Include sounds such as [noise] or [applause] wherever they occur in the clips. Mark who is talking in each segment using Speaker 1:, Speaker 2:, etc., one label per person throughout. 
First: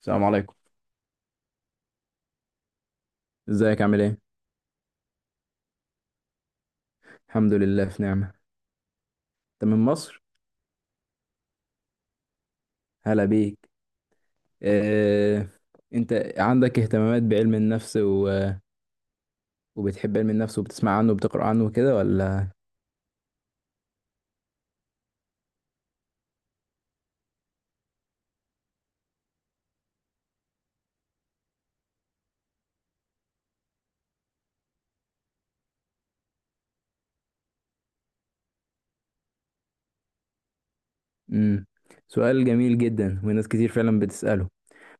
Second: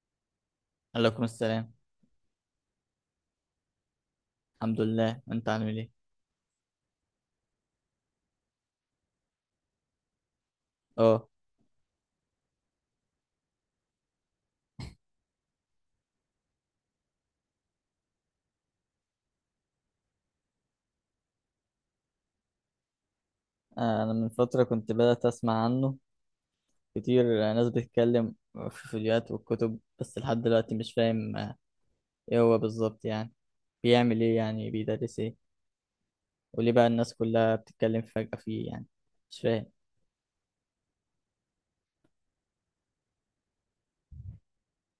Speaker 1: السلام عليكم.
Speaker 2: عليكم السلام.
Speaker 1: ازيك عامل ايه؟
Speaker 2: الحمد لله، انت عامل ايه؟
Speaker 1: الحمد لله في نعمة. انت من مصر؟
Speaker 2: اه.
Speaker 1: هلا بيك. اه... انت عندك اهتمامات بعلم النفس وبتحب علم النفس وبتسمع عنه وبتقرأ عنه وكده ولا؟
Speaker 2: انا من فتره كنت بدات اسمع عنه كتير، ناس بتتكلم في فيديوهات والكتب، بس لحد دلوقتي مش فاهم ايه هو بالظبط يعني، بيعمل ايه، يعني بيدرس ايه، وليه بقى الناس كلها بتتكلم فجاه فيه يعني؟ مش فاهم.
Speaker 1: امم سؤال جميل جدا وناس كتير فعلا بتسأله.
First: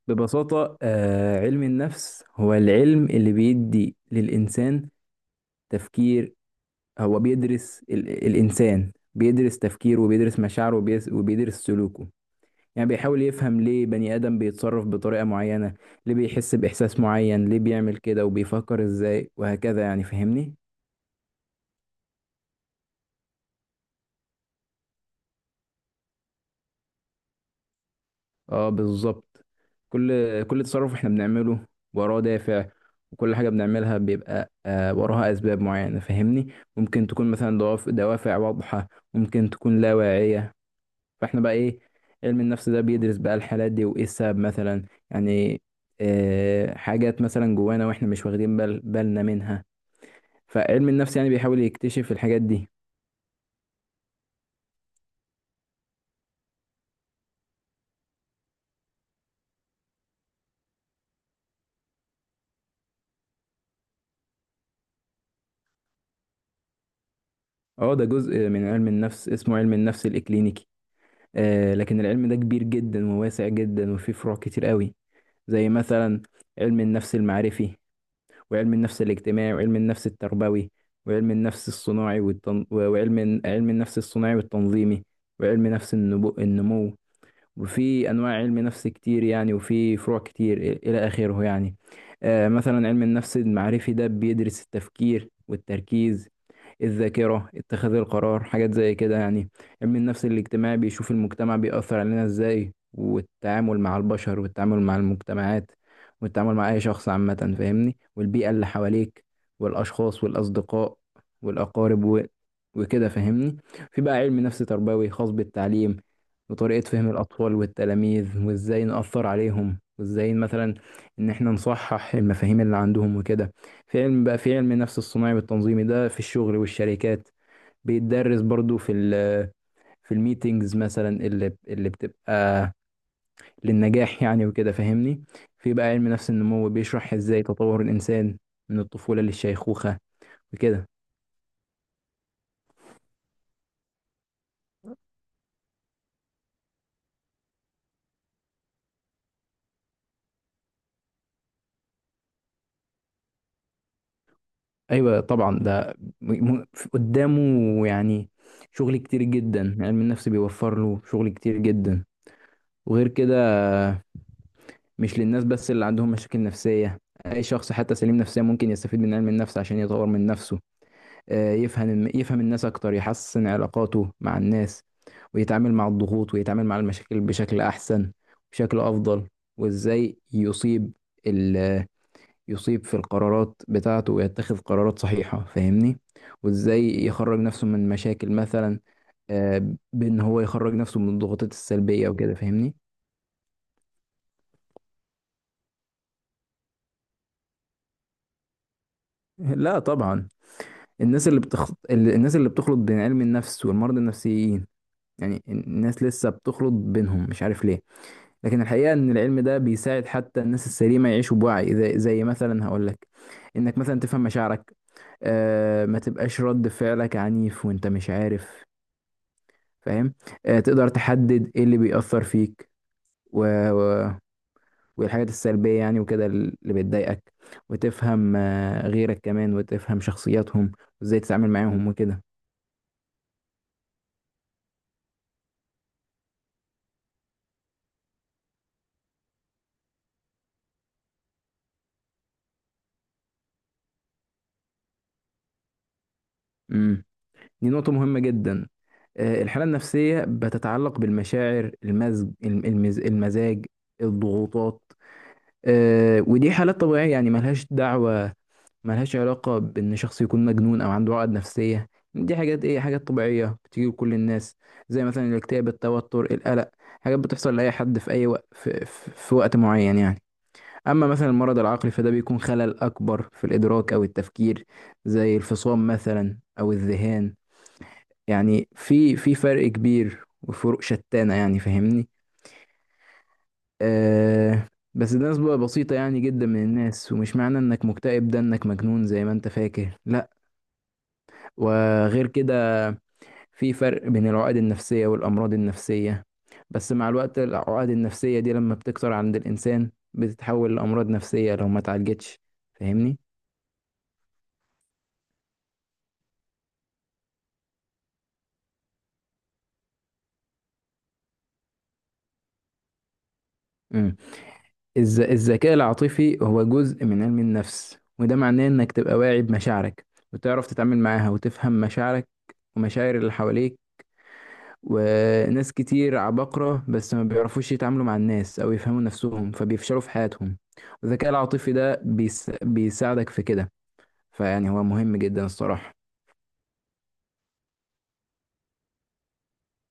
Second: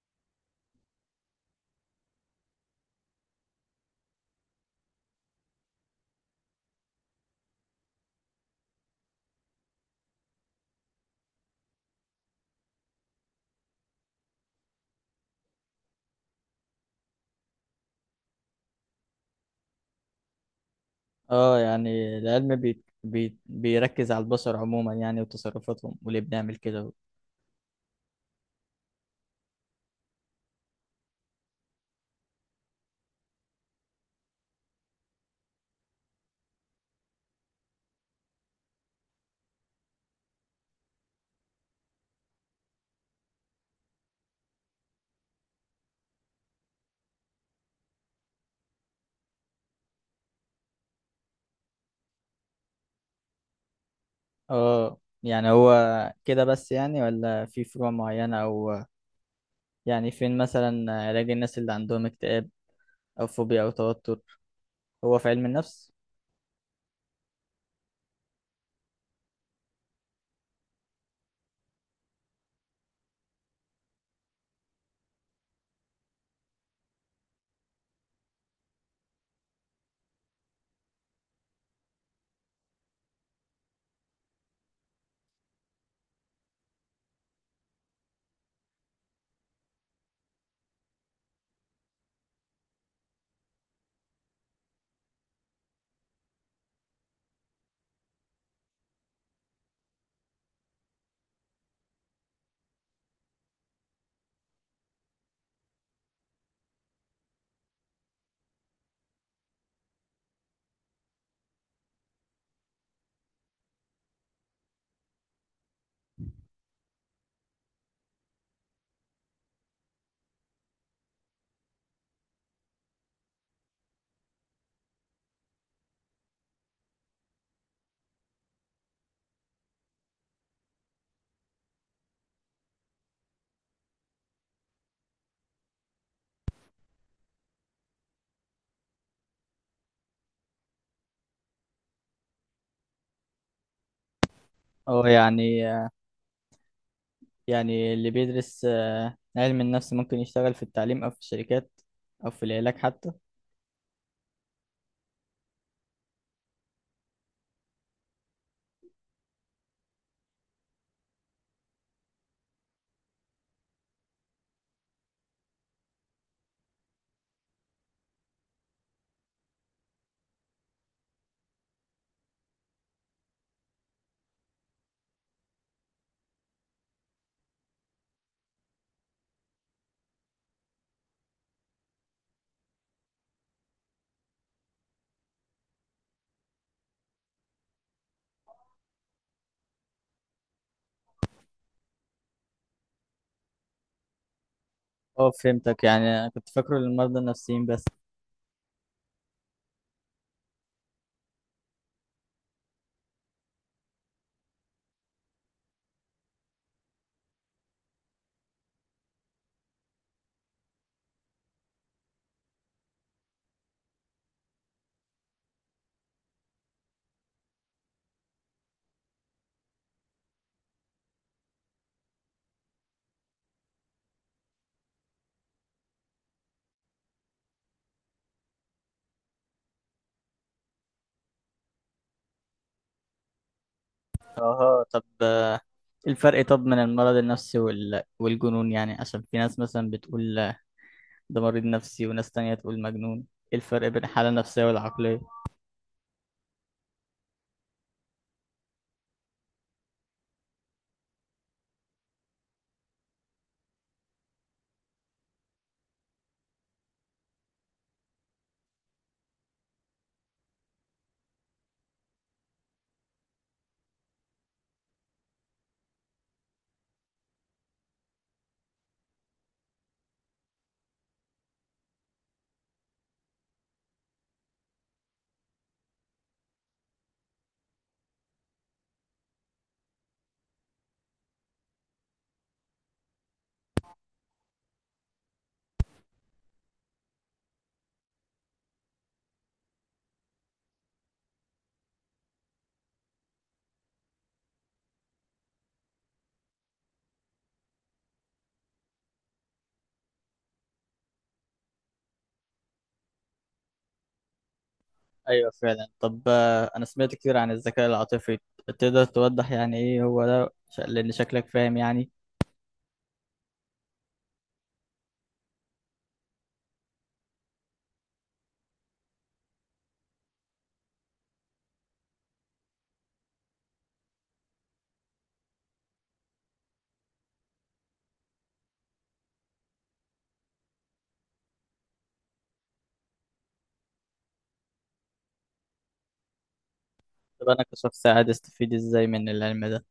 Speaker 1: ببساطة، علم النفس هو العلم اللي بيدي للإنسان تفكير. هو بيدرس الإنسان، بيدرس تفكيره وبيدرس مشاعره وبيدرس سلوكه. يعني بيحاول يفهم ليه بني آدم بيتصرف بطريقة معينة، ليه بيحس بإحساس معين، ليه بيعمل كده وبيفكر إزاي وهكذا، يعني فاهمني؟
Speaker 2: اه، يعني العلم بيركز على البشر عموما يعني، وتصرفاتهم وليه بنعمل كده.
Speaker 1: اه بالظبط. كل تصرف احنا بنعمله وراه دافع، وكل حاجة بنعملها بيبقى وراها أسباب معينة، فاهمني؟ ممكن تكون مثلا دوافع واضحة، ممكن تكون لا واعية. فاحنا بقى إيه، علم النفس ده بيدرس بقى الحالات دي وإيه السبب مثلا يعني. آه حاجات مثلا جوانا واحنا مش واخدين بال بالنا منها، فعلم النفس يعني بيحاول يكتشف الحاجات دي.
Speaker 2: اه، يعني هو كده بس يعني، ولا في فروع معينه؟ او يعني فين مثلا علاج الناس اللي عندهم اكتئاب أو فوبيا أو توتر؟ هو في علم النفس؟
Speaker 1: اه ده جزء من علم النفس اسمه علم النفس الإكلينيكي. آه لكن العلم ده كبير جدا وواسع جدا وفيه فروع كتير قوي، زي مثلا علم النفس المعرفي وعلم النفس الاجتماعي وعلم النفس التربوي وعلم النفس الصناعي و علم النفس الصناعي والتنظيمي وعلم نفس النمو. وفي انواع علم نفس كتير يعني وفي فروع كتير الى اخره يعني. مثلا علم النفس المعرفي ده بيدرس التفكير والتركيز، الذاكرة، اتخاذ القرار، حاجات زي كده يعني. علم النفس الاجتماعي بيشوف المجتمع بيأثر علينا ازاي، والتعامل مع البشر والتعامل مع المجتمعات والتعامل مع اي شخص عامة، فاهمني، والبيئة اللي حواليك والاشخاص والاصدقاء والاقارب وكده فاهمني. في بقى علم نفس تربوي خاص بالتعليم وطريقة فهم الأطفال والتلاميذ وإزاي نأثر عليهم وإزاي مثلا إن إحنا نصحح المفاهيم اللي عندهم وكده. في علم النفس الصناعي والتنظيمي ده في الشغل والشركات، بيتدرس برضو في في الميتينجز مثلا اللي بتبقى للنجاح يعني وكده فاهمني. في بقى علم نفس النمو بيشرح إزاي تطور الإنسان من الطفولة للشيخوخة وكده.
Speaker 2: أو يعني اللي بيدرس علم النفس ممكن يشتغل في التعليم أو في الشركات أو في العلاج حتى؟
Speaker 1: ايوه طبعا ده م- م- قدامه يعني شغل كتير جدا، علم النفس بيوفر له شغل كتير جدا. وغير كده مش للناس بس اللي عندهم مشاكل نفسية، اي شخص حتى سليم نفسيا ممكن يستفيد من علم النفس عشان يطور من نفسه. يفهم الناس اكتر، يحسن علاقاته مع الناس، ويتعامل مع الضغوط ويتعامل مع المشاكل بشكل احسن، بشكل افضل. وازاي يصيب في القرارات بتاعته ويتخذ قرارات صحيحة، فاهمني، وازاي يخرج نفسه من مشاكل مثلا. بان هو يخرج نفسه من الضغوطات السلبية وكده فاهمني.
Speaker 2: أه، فهمتك. يعني أنا كنت فاكره للمرضى النفسيين بس.
Speaker 1: لا طبعا. الناس اللي الناس اللي بتخلط بين علم النفس والمرضى النفسيين، يعني الناس لسه بتخلط بينهم مش عارف ليه. لكن الحقيقة ان العلم ده بيساعد حتى الناس السليمة يعيشوا بوعي. زي مثلا هقول لك، انك مثلا تفهم مشاعرك، آه ما تبقاش رد فعلك عنيف وانت مش عارف، فاهم. تقدر تحدد ايه اللي بيأثر فيك و... و... والحاجات السلبية يعني وكده اللي بتضايقك. وتفهم، غيرك كمان وتفهم شخصياتهم وازاي تتعامل معاهم وكده.
Speaker 2: أها. طب إيه الفرق طب من المرض النفسي والجنون، يعني عشان في ناس مثلا بتقول ده مريض نفسي وناس تانية تقول مجنون. إيه الفرق بين الحالة النفسية والعقلية؟
Speaker 1: امم دي نقطة مهمة جدا. الحالة النفسية بتتعلق بالمشاعر، المزاج، الضغوطات. ودي حالات طبيعية يعني، ملهاش دعوة، ملهاش علاقة بإن شخص يكون مجنون أو عنده عقد نفسية. دي حاجات إيه، حاجات طبيعية بتيجي لكل الناس، زي مثلا الاكتئاب، التوتر، القلق. حاجات بتحصل لأي حد في أي وقت، في وقت معين يعني. أما مثلا المرض العقلي فده بيكون خلل أكبر في الإدراك أو التفكير، زي الفصام مثلا أو الذهان. يعني في فرق كبير وفروق شتانة يعني فاهمني. آه. بس ده نسبة بسيطة يعني جدا من الناس، ومش معنى إنك مكتئب ده إنك مجنون زي ما أنت فاكر، لا. وغير كده، في فرق بين العقد النفسية والأمراض النفسية، بس مع الوقت العقد النفسية دي لما بتكتر عند الإنسان بتتحول لأمراض نفسية لو ما اتعالجتش، فاهمني؟
Speaker 2: ايوه فعلا. طب انا سمعت كتير عن الذكاء العاطفي. تقدر توضح يعني ايه هو ده؟ لان شكلك فاهم يعني.
Speaker 1: امم الذكاء العاطفي هو جزء من علم النفس، وده معناه إنك تبقى واعي بمشاعرك وتعرف تتعامل معاها وتفهم مشاعرك ومشاعر اللي حواليك. وناس كتير عباقرة بس ما بيعرفوش يتعاملوا مع الناس أو يفهموا نفسهم فبيفشلوا في حياتهم، والذكاء العاطفي ده بيساعدك في كده. فيعني هو مهم جدا الصراحة.
Speaker 2: طب انا كشخص عادي استفيد ازاي من العلم ده؟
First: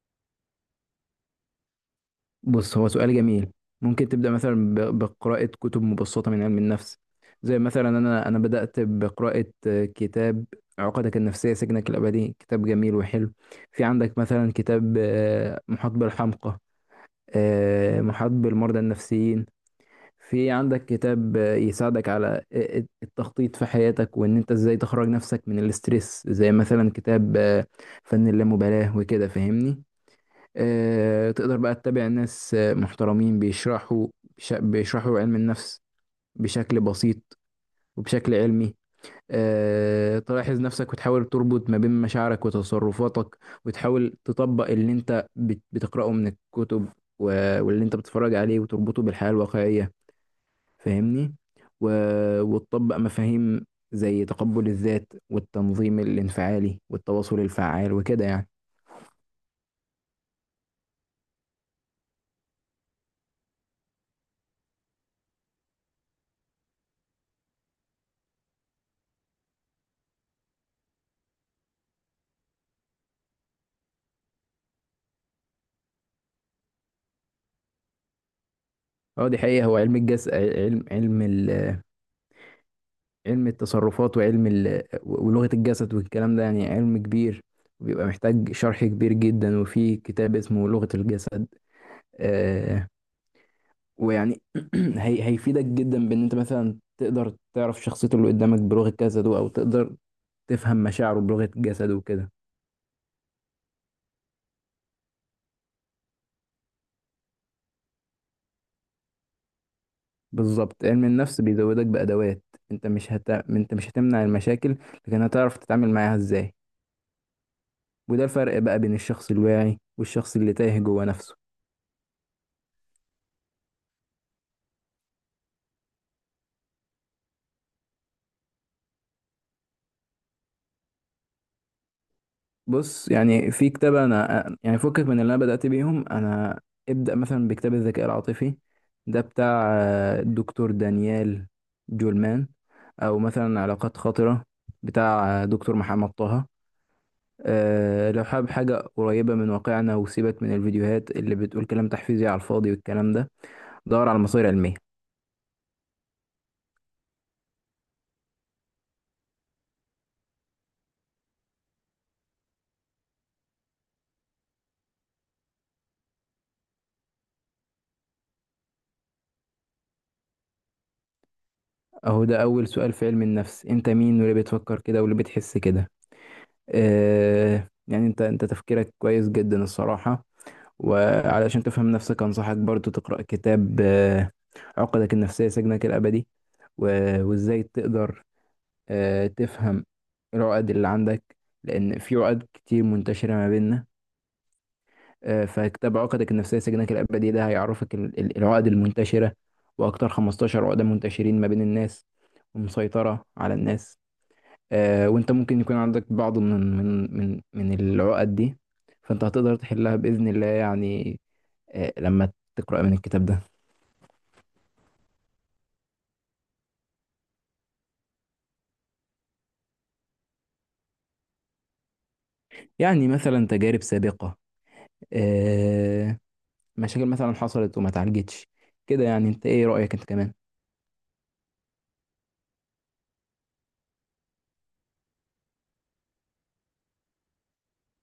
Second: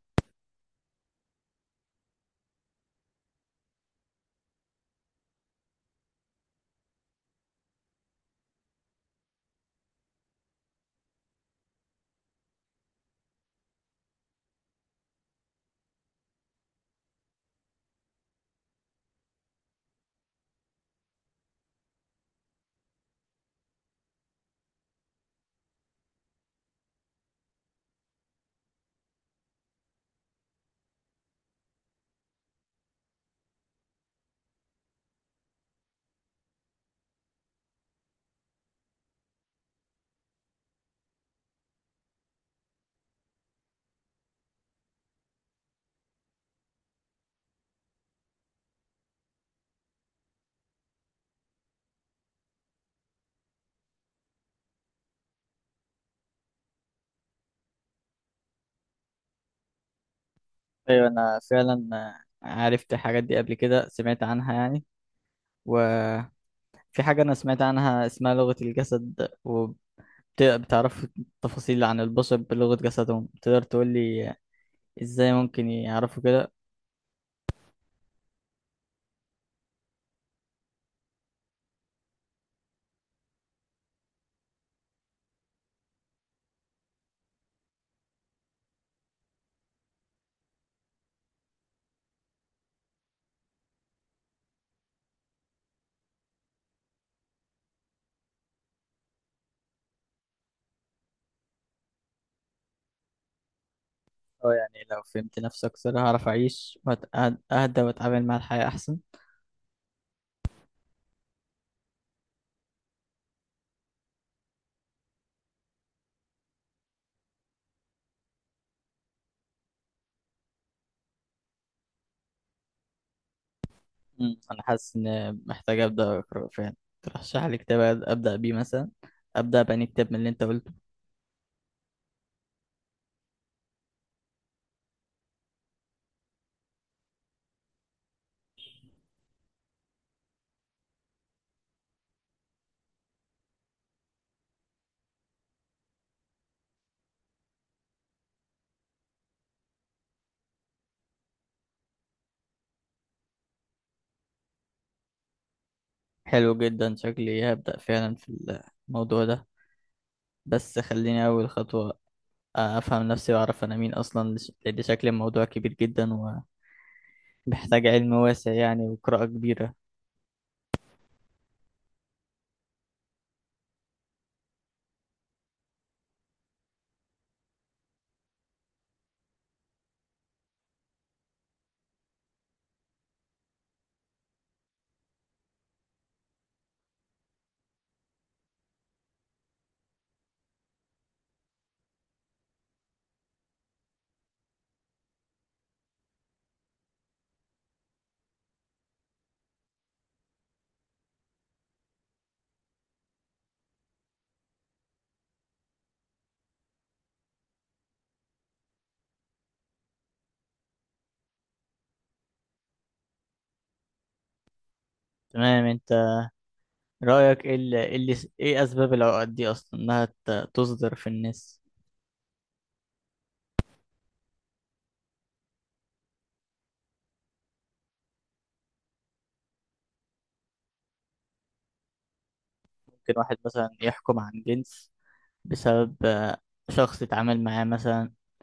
Speaker 1: بص هو سؤال جميل. ممكن تبدأ مثلا بقراءة كتب مبسطة من علم النفس. زي مثلا أنا بدأت بقراءة كتاب عقدك النفسية سجنك الأبدي، كتاب جميل وحلو. في عندك مثلا كتاب، محاط بالحمقى، محاط بالمرضى النفسيين. في عندك كتاب يساعدك على التخطيط في حياتك وان انت ازاي تخرج نفسك من الاسترس، زي مثلا كتاب فن اللامبالاة وكده فاهمني. تقدر بقى تتابع ناس محترمين بيشرحوا، بيشرحوا علم النفس بشكل بسيط وبشكل علمي. تلاحظ نفسك وتحاول تربط ما بين مشاعرك وتصرفاتك، وتحاول تطبق اللي انت بتقرأه من الكتب واللي انت بتتفرج عليه وتربطه بالحياة الواقعية، فاهمني. و... وتطبق مفاهيم زي تقبل الذات والتنظيم الانفعالي والتواصل الفعال وكده يعني.
Speaker 2: ايوه، انا فعلا عرفت الحاجات دي قبل كده، سمعت عنها يعني. وفي حاجة انا سمعت عنها اسمها لغة الجسد، وبتعرف تفاصيل عن البشر بلغة جسدهم. تقدر تقول لي ازاي ممكن يعرفوا كده؟
Speaker 1: اه دي حقيقة. هو علم الجسد، علم التصرفات ولغة الجسد والكلام ده يعني علم كبير، وبيبقى محتاج شرح كبير جدا، وفي كتاب اسمه لغة الجسد. آه ويعني [clears throat] هيفيدك جدا بان انت مثلا تقدر تعرف شخصيته اللي قدامك بلغة جسده، او تقدر تفهم مشاعره بلغة جسده وكده.
Speaker 2: اه، يعني لو فهمت نفسي اكثر هعرف اعيش وأهدى واتعامل مع الحياة احسن.
Speaker 1: بالظبط، علم النفس بيزودك بأدوات. انت مش هت... انت مش هتمنع المشاكل، لكن هتعرف تتعامل معاها ازاي. وده الفرق بقى بين الشخص الواعي والشخص اللي تايه جوه نفسه.
Speaker 2: مم. انا حاسس ان محتاج ابدا اقرا فعلا. ترشح لي كتاب ابدا بيه مثلا؟ ابدا بأني كتاب من اللي انت قلته.
Speaker 1: بص يعني في كتاب انا يعني فكك من اللي انا بدأت بيهم انا. ابدأ مثلا بكتاب الذكاء العاطفي، ده بتاع الدكتور دانيال جولمان. او مثلا علاقات خاطرة، بتاع دكتور محمد طه. لو حابب حاجة قريبة من واقعنا وسيبك من الفيديوهات اللي بتقول كلام تحفيزي على الفاضي والكلام ده، دور على مصادر علمية.
Speaker 2: حلو جدا. شكلي هبدا فعلا في الموضوع ده، بس خليني اول خطوه افهم نفسي واعرف انا مين اصلا، لان شكل الموضوع كبير جدا، ومحتاج علم واسع يعني، وقراءه كبيره.
Speaker 1: أهو ده أول سؤال في علم النفس، أنت مين واللي بتفكر كده واللي بتحس كده. آه يعني أنت تفكيرك كويس جدا الصراحة. وعلشان تفهم نفسك أنصحك برضو تقرأ كتاب آه عقدك النفسية سجنك الأبدي. وإزاي تقدر آه تفهم العقد اللي عندك، لأن في عقد كتير منتشرة ما بيننا. فكتاب عقدك النفسية سجنك الأبدي ده هيعرفك العقد المنتشرة، وأكتر 15 عقدة منتشرين ما بين الناس ومسيطرة على الناس. وأنت ممكن يكون عندك بعض من العقد دي، فأنت هتقدر تحلها بإذن الله يعني، لما تقرأ من الكتاب ده.
Speaker 2: تمام. انت رايك ايه إيه اسباب العقد دي اصلا، انها تصدر في الناس؟
Speaker 1: يعني مثلا تجارب سابقة، آه، مشاكل مثلا حصلت وما اتعالجتش كده يعني. أنت إيه رأيك أنت كمان؟
Speaker 2: ممكن واحد مثلا يحكم عن جنس بسبب شخص اتعامل معاه مثلا.